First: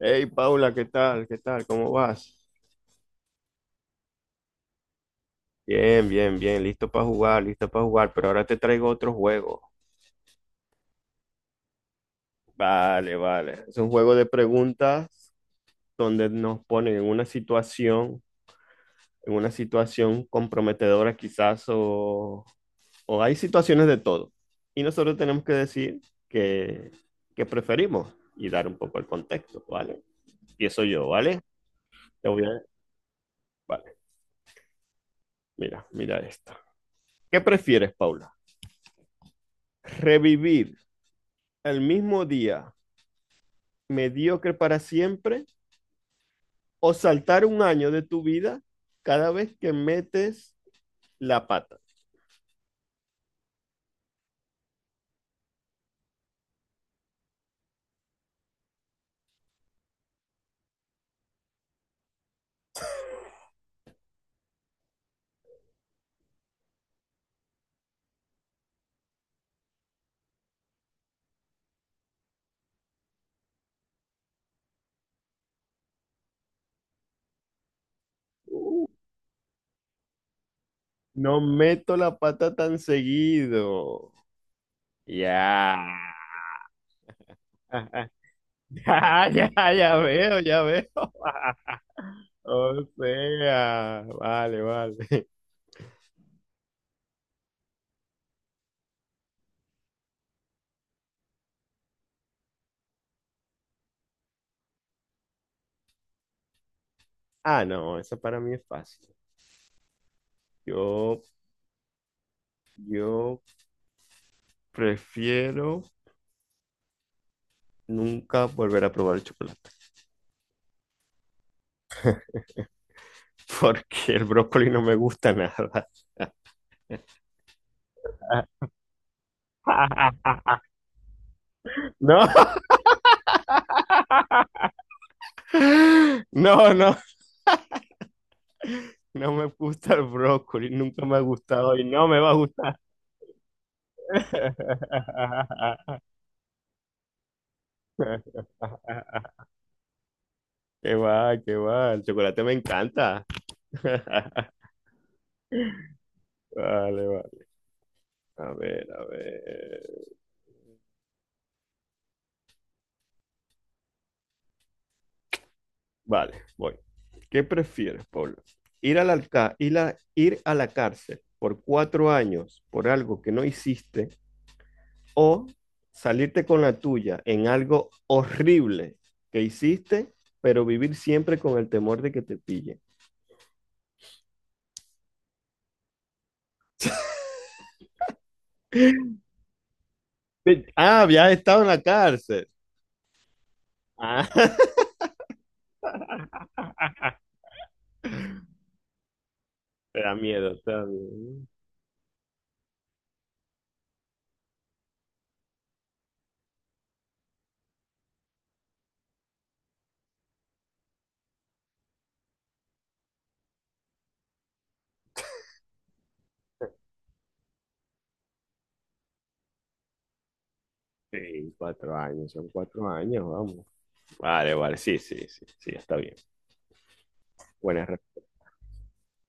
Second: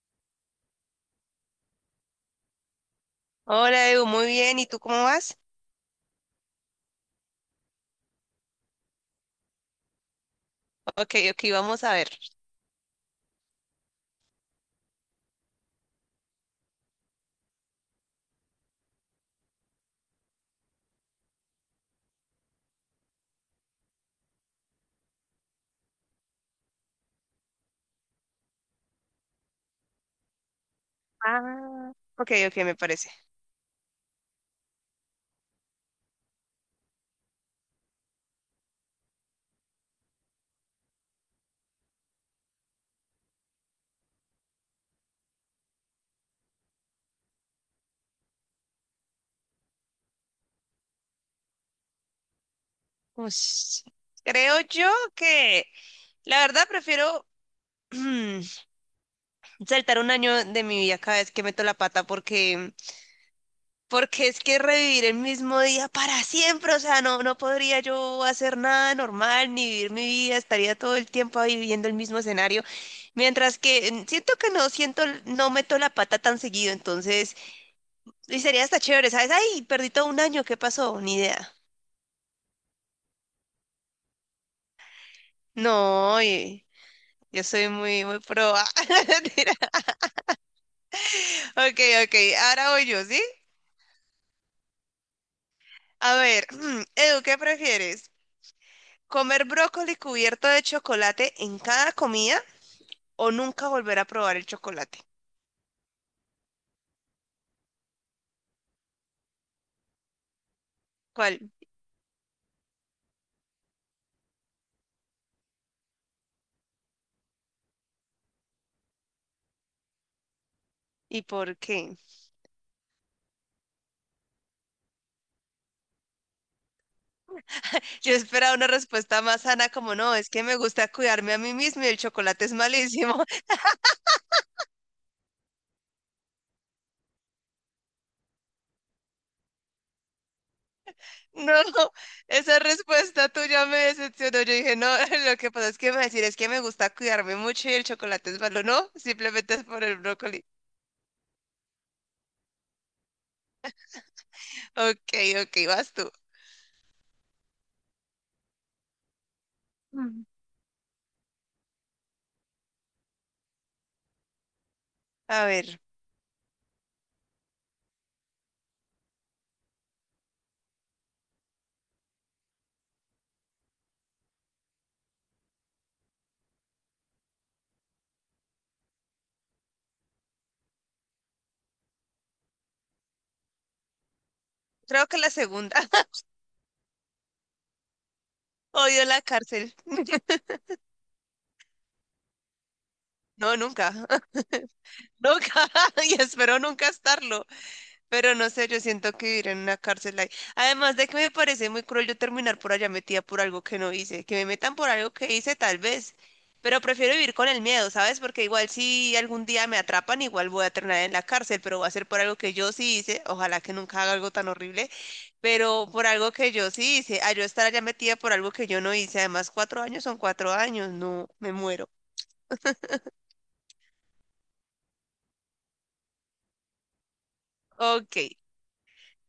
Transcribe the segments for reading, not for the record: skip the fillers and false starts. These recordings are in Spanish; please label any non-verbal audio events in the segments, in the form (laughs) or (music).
Hey Paula, ¿qué tal? ¿Qué tal? ¿Cómo vas? Hola Edu, muy bien. ¿Y tú cómo vas? Bien, bien, bien, listo para jugar, pero ahora te traigo otro juego. Ok, ok, vamos a ver. Vale, vale. Es un juego de preguntas donde nos ponen en una situación comprometedora quizás, o hay situaciones de todo. Y nosotros tenemos que decir que, que preferimos y dar un poco el contexto, ¿vale? Empiezo yo, ¿vale? Ah, Te ok, voy a... ok, me parece. Vale, mira, mira esto. ¿Qué prefieres, Paula? ¿Revivir el mismo día mediocre para siempre o saltar un año de tu vida cada vez que metes la pata? Ush. Creo yo que la verdad prefiero (clears throat) mm, saltar un año de mi vida cada vez que meto la pata porque es que revivir el mismo día para siempre, o sea, no, no podría yo hacer nada normal ni vivir mi vida, estaría todo el tiempo ahí viviendo el mismo escenario, mientras que siento que no siento, no meto la pata tan seguido, entonces... Y sería hasta Uh, chévere, ¿sabes? Ay, perdí todo un año, ¿qué pasó? Ni no idea. meto la pata tan seguido. Ya. No, yo soy muy, (laughs) muy pro. Ah. Ya, (laughs) ya, Mentira. ya veo, ya veo. Ok, ok, (laughs) O ahora voy yo, ¿sí? sea, vale, vale. A ver, (clears throat) Edu, ¿qué prefieres? ¿Comer brócoli cubierto de chocolate en cada comida o nunca volver a probar el chocolate? Ah, no, eso para mí es fácil. Yo, ¿Cuál? yo prefiero nunca volver a probar el chocolate. ¿Y por qué? (laughs) Porque el brócoli no me gusta nada. Yo (laughs) esperaba una respuesta más sana como no, es que me (laughs) gusta cuidarme a mí mismo y el No, chocolate es malísimo. no, no, no me gusta el brócoli, nunca me ha No, gustado y no me va a esa gustar. respuesta tuya me decepcionó. Yo dije, no, (laughs) lo que pasa es que me (laughs) va a decir es que me gusta cuidarme mucho y el chocolate es malo. No, simplemente es por el brócoli. Qué va, el chocolate me encanta. (laughs) Ok, ok, vas tú. Vale, vale, a ver, a ver. Mm. A ver, Vale, voy. ¿Qué prefieres, Pablo? Ir a la cárcel por 4 años por algo que no hiciste o salirte con la tuya en algo horrible que hiciste, pero vivir siempre con el temor de que te pillen? creo que la segunda. (laughs) Odio (laughs) la cárcel. (laughs) Ah, habías estado en la cárcel. No, nunca, Ah, (laughs) (laughs) nunca. (laughs) Y espero nunca estarlo. Pero no sé, yo siento que vivir en una te da cárcel ahí. miedo, te da Además de que me miedo. parece muy cruel yo terminar por allá metida por algo que no hice. Que me metan por algo que hice, tal vez. Pero prefiero vivir con el miedo, ¿sabes? Porque igual si algún día me atrapan, igual voy a terminar en la cárcel, pero va a ser por algo que yo sí hice. Ojalá que nunca haga algo tan horrible, pero por algo que yo sí hice. A yo estar allá metida por algo que yo no hice. Además, 4 años son 4 años. No, me Sí, muero. 4 años son 4 años, vamos. Vale, vale, sí, sí, sí, sí, está bien. Buena, re- Ok,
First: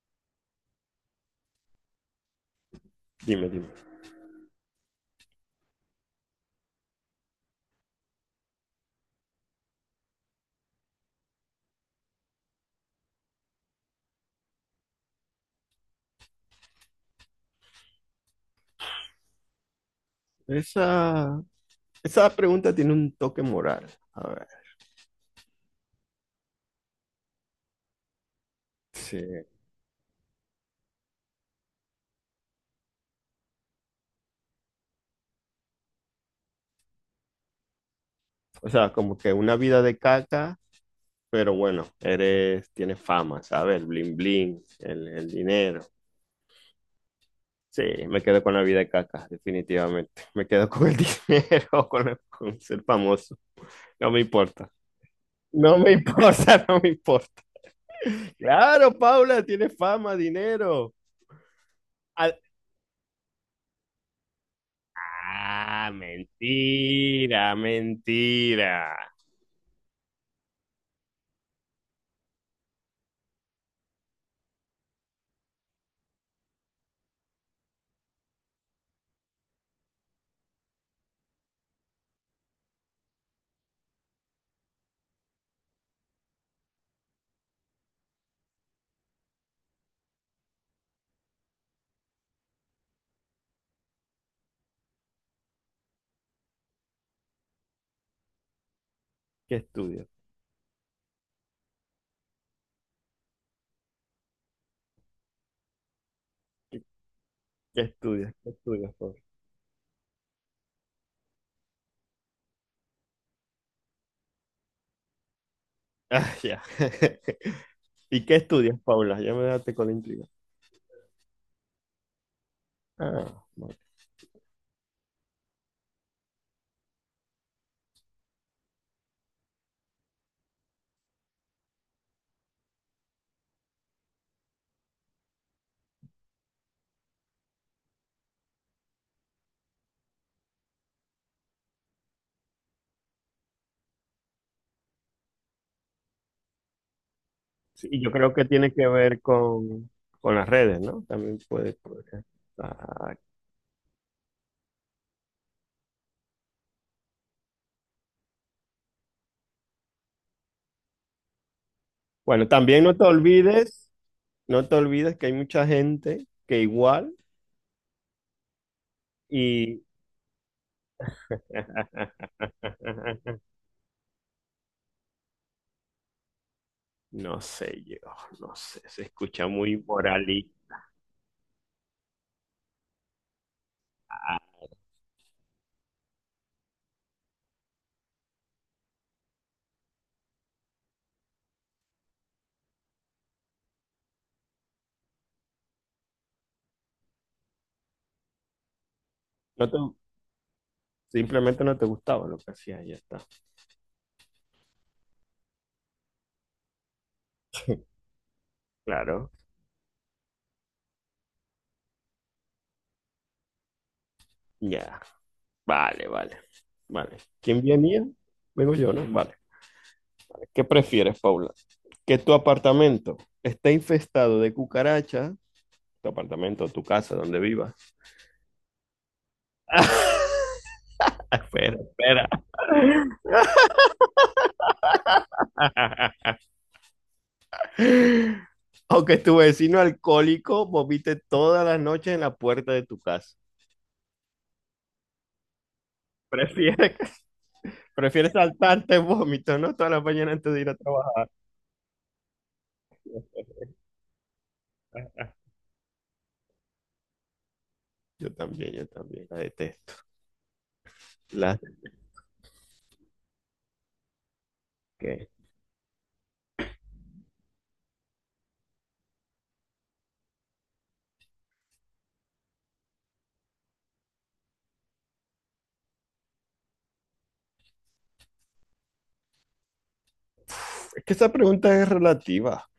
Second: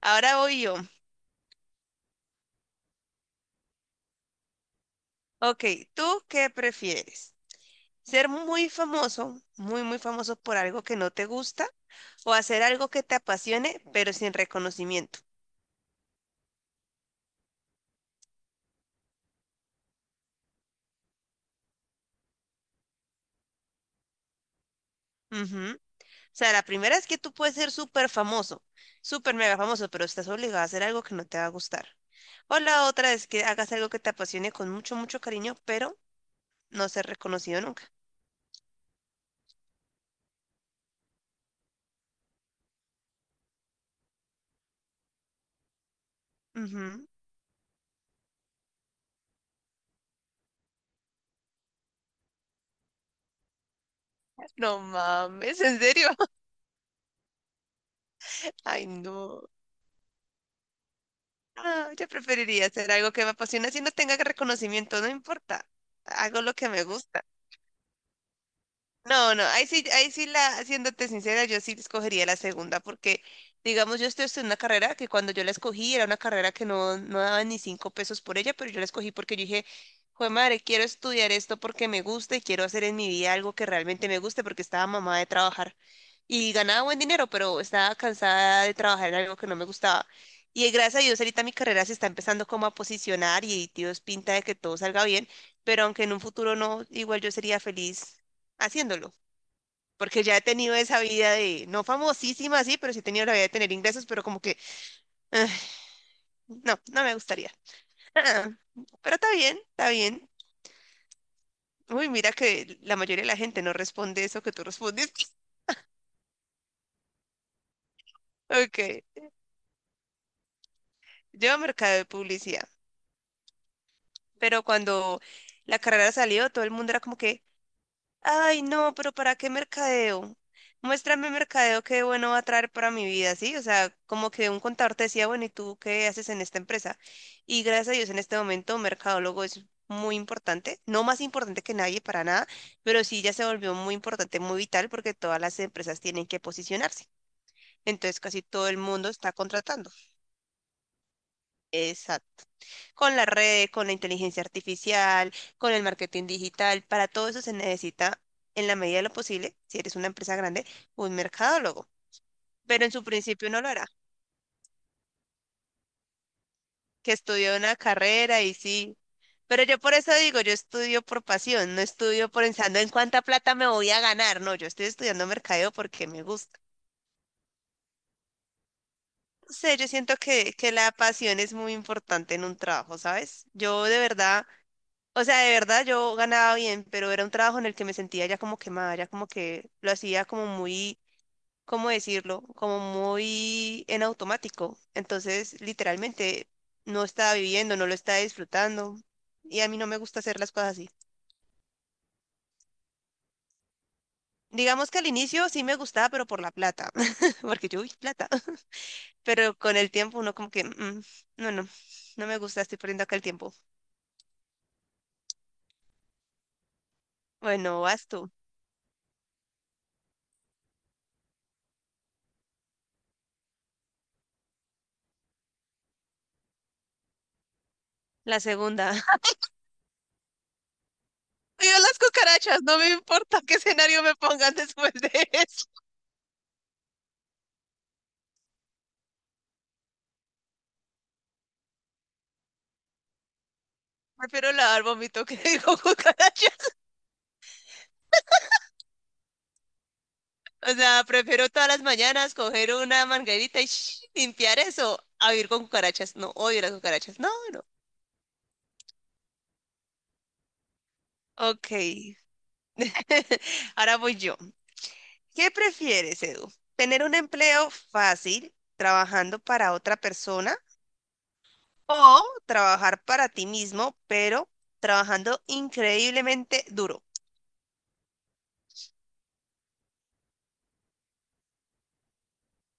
ahora voy yo. dime, dime. Ok, ¿tú qué prefieres? Ser muy famoso, muy, muy famoso por algo que no te gusta o hacer algo que te apasione, pero sin reconocimiento. Esa, esa pregunta tiene un toque moral. A ver, Ujú. O sea, la primera es que tú puedes ser súper famoso, sí. súper mega famoso, pero estás obligado a hacer algo que no te va a gustar. O la otra es que hagas algo que te apasione con mucho, mucho cariño, pero no ser reconocido nunca. O sea, como que una vida de caca, pero bueno, eres, tienes fama, ¿sabes? El bling bling, el dinero. Ujú. Sí, me quedo con la vida de caca, definitivamente. (laughs) Me quedo con el (laughs) dinero, con, el- con ser famoso. No me importa. No mames, No ¿en me serio? (laughs) importa, (laughs) no me importa. Ay, Claro, no. Paula, tienes fama, dinero. Ah, yo Al- preferiría hacer algo que me apasiona si no tenga reconocimiento, no importa. ah, Hago lo que me gusta. mentira, mentira. No, no, ahí sí la, siéndote sincera, yo sí escogería la segunda, porque digamos, yo estoy en una carrera que cuando yo la escogí era una carrera que no, no daba ni 5 pesos por ella, pero yo la escogí porque yo dije, jue madre, quiero estudiar esto porque me gusta y quiero hacer en mi vida algo que realmente me guste porque estaba mamada de trabajar y ganaba buen dinero, pero estaba cansada de trabajar en algo que no me gustaba. Y gracias a Dios ahorita mi carrera se está empezando como a posicionar y Dios pinta de que todo salga bien, pero aunque en un futuro no, igual yo sería feliz haciéndolo, ¿Qué estudias? porque ya he tenido esa vida de, no famosísima, sí, pero sí he tenido la vida de tener ingresos, pero como que, ah, no, ¿Qué, no me gustaría. qué estudias? ¿Qué Ah, estudias, pero Paula? está bien, está bien. Uy, mira que la mayoría de la gente no responde eso que tú respondes. (laughs) Ah, ya. (laughs) ¿Y qué estudias, Ok, Paula? Ya me dejaste con la intriga. yo mercado de publicidad, Ah, bueno. pero cuando la carrera salió, todo el mundo era como que, ay, no, pero ¿para qué mercadeo? Muéstrame mercadeo que bueno va a traer para mi vida, ¿sí? O sea, como que un contador te decía, bueno, ¿y tú qué haces en esta empresa? Y gracias a Dios en este momento mercadólogo es muy importante, no más importante que nadie para nada, pero sí ya se volvió muy importante, muy vital porque todas las empresas tienen que posicionarse. Sí, y yo Entonces creo casi que todo tiene el que mundo ver está contratando. con las redes, ¿no? También puede, puede- Exacto, ah, con las redes, con la inteligencia artificial, con el marketing digital. Para todo eso se necesita, en la medida de lo posible, si eres una empresa grande, un mercadólogo. bueno, también Pero en no te su principio no lo era, olvides, no te olvides que hay mucha gente que que igual estudió una carrera y sí. Pero yo y... por eso digo, yo estudio por pasión, no estudio por pensando en cuánta (laughs) plata me voy a ganar. No, yo estoy estudiando mercadeo porque me gusta. No sé yo, no sé, se escucha No sé, muy yo siento que moralista. la pasión es muy importante en un trabajo, ¿sabes? Yo de verdad... O sea, de verdad yo ganaba bien, pero era un trabajo en el que me sentía ya como quemada, ya como que lo hacía como muy, ¿cómo decirlo? Como muy en automático. Entonces, literalmente, no estaba viviendo, no lo estaba disfrutando. Y a No te- mí no me gusta hacer las cosas así. simplemente no te gustaba lo que hacía. Ya está. Digamos que al inicio sí me gustaba, pero por la plata, (laughs) porque yo, uy, plata. Claro, Pero con el tiempo uno como que, "Mm, mm, no, no, no me gusta, estoy perdiendo acá el tiempo". ya, vale, vale, vale. ¿Quién Bueno, venía? vas tú. Vengo yo, ¿no? Vale. ¿Qué prefieres, Paula? ¿Que tu apartamento esté infestado de cucarachas? Tu apartamento, tu casa, donde vivas. La segunda. (laughs) Yo Espera, las espera. cucarachas, no me importa qué escenario me pongan después de eso. (laughs) ¿O que tu vecino alcohólico vomite todas las noches en la puerta de tu casa? Prefiero lavar vómito que (laughs) digo cucarachas. Prefieres, (laughs) prefieres saltarte el vómito, ¿no? Toda la mañana antes de ir O a sea, trabajar. prefiero todas las mañanas coger una manguerita y limpiar eso a vivir con cucarachas. No, odio las cucarachas. No, no. Yo también, la detesto. La Ok. (laughs) Ahora voy yo. que ¿Qué prefieres, Edu? ¿Tener un empleo fácil trabajando para otra persona o trabajar para ti mismo, pero trabajando increíblemente duro? es que esa pregunta es relativa,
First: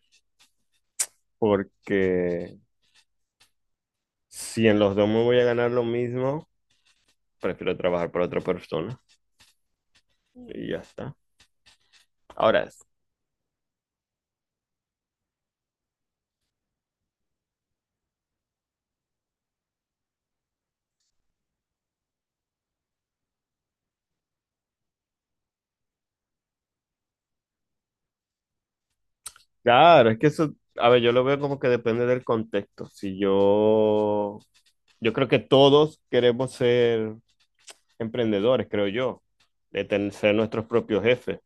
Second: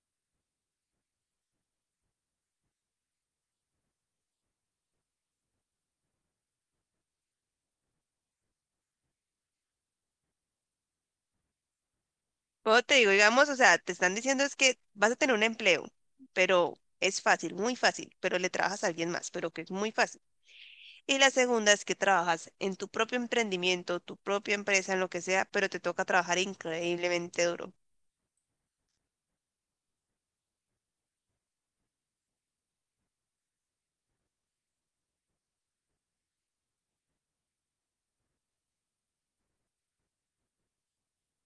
porque si en los dos me voy a ganar lo mismo, prefiero trabajar para otra persona y ya está. Ahora, Pero es- te digo, digamos, o sea, te están diciendo es que vas a tener un empleo, pero es fácil, muy fácil, pero le trabajas a alguien más, pero que es muy fácil. Y la segunda es que trabajas en tu propio emprendimiento, tu propia empresa, en lo que sea, pero te toca trabajar increíblemente duro. claro, es que eso, a ver, yo lo veo como que depende del contexto. Si yo, yo creo que todos queremos ser emprendedores, creo yo, de ten- ser nuestros propios jefes.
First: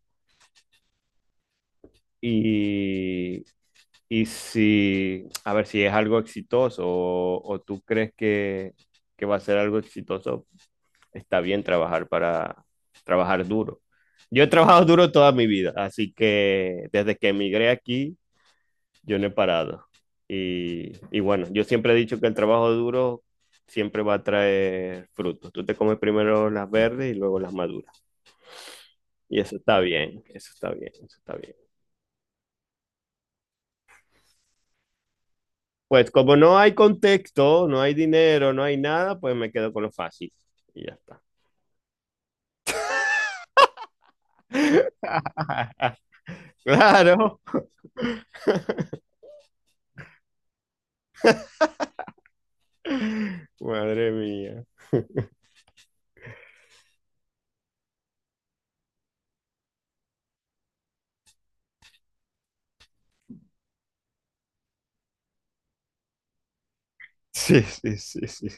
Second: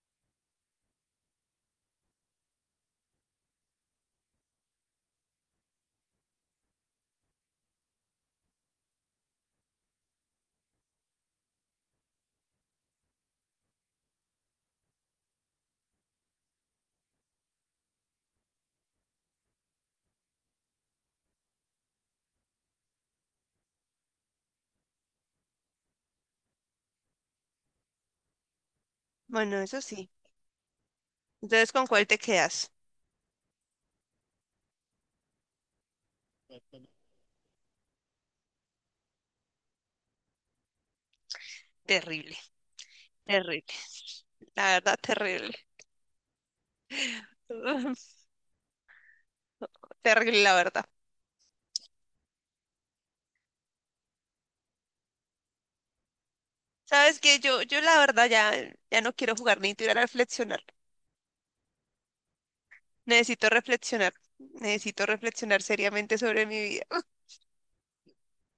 Y, y si, a ver, si es algo exitoso o tú crees que va a ser algo exitoso, está bien trabajar para trabajar duro. Yo he trabajado duro toda mi vida, así que desde que emigré aquí, yo no he parado. Y bueno, yo siempre he dicho que el trabajo duro siempre va a traer frutos. Tú te comes primero las verdes y luego las maduras. Y eso Bueno, está eso sí. bien, eso está bien, eso está bien. Entonces, ¿con cuál te quedas? Pues como no hay contexto, no hay dinero, no hay nada, pues me quedo con lo fácil. Y ya está. Terrible, terrible, la verdad, terrible. (laughs) Claro. (laughs) (laughs) Terrible, la verdad. (laughs) Madre mía. ¿Sabes que yo la verdad ya, ya no quiero jugar ni tirar a reflexionar? Necesito reflexionar. Necesito reflexionar seriamente sobre mi vida. Sí, sí, sí, sí.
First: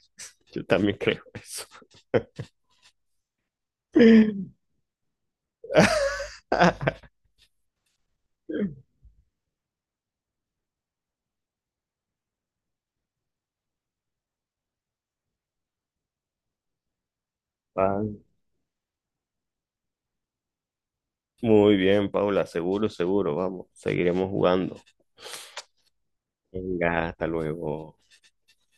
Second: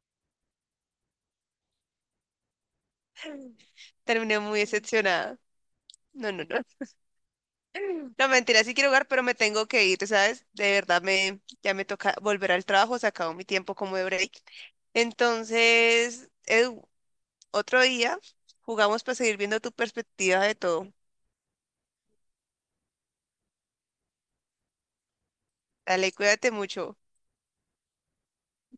Yo también creo eso. Terminé muy (laughs) decepcionada. No, no, no. (laughs) No, mentira, sí quiero jugar, pero me tengo que ir, ¿sabes? De verdad me, ya me toca volver al trabajo, se acabó mi tiempo como de break. Entonces, Edu, otro Ah, día jugamos para seguir viendo tu perspectiva de todo. muy bien, Paula. Seguro, seguro. Vamos, seguiremos jugando. Dale, cuídate mucho. Venga, hasta luego.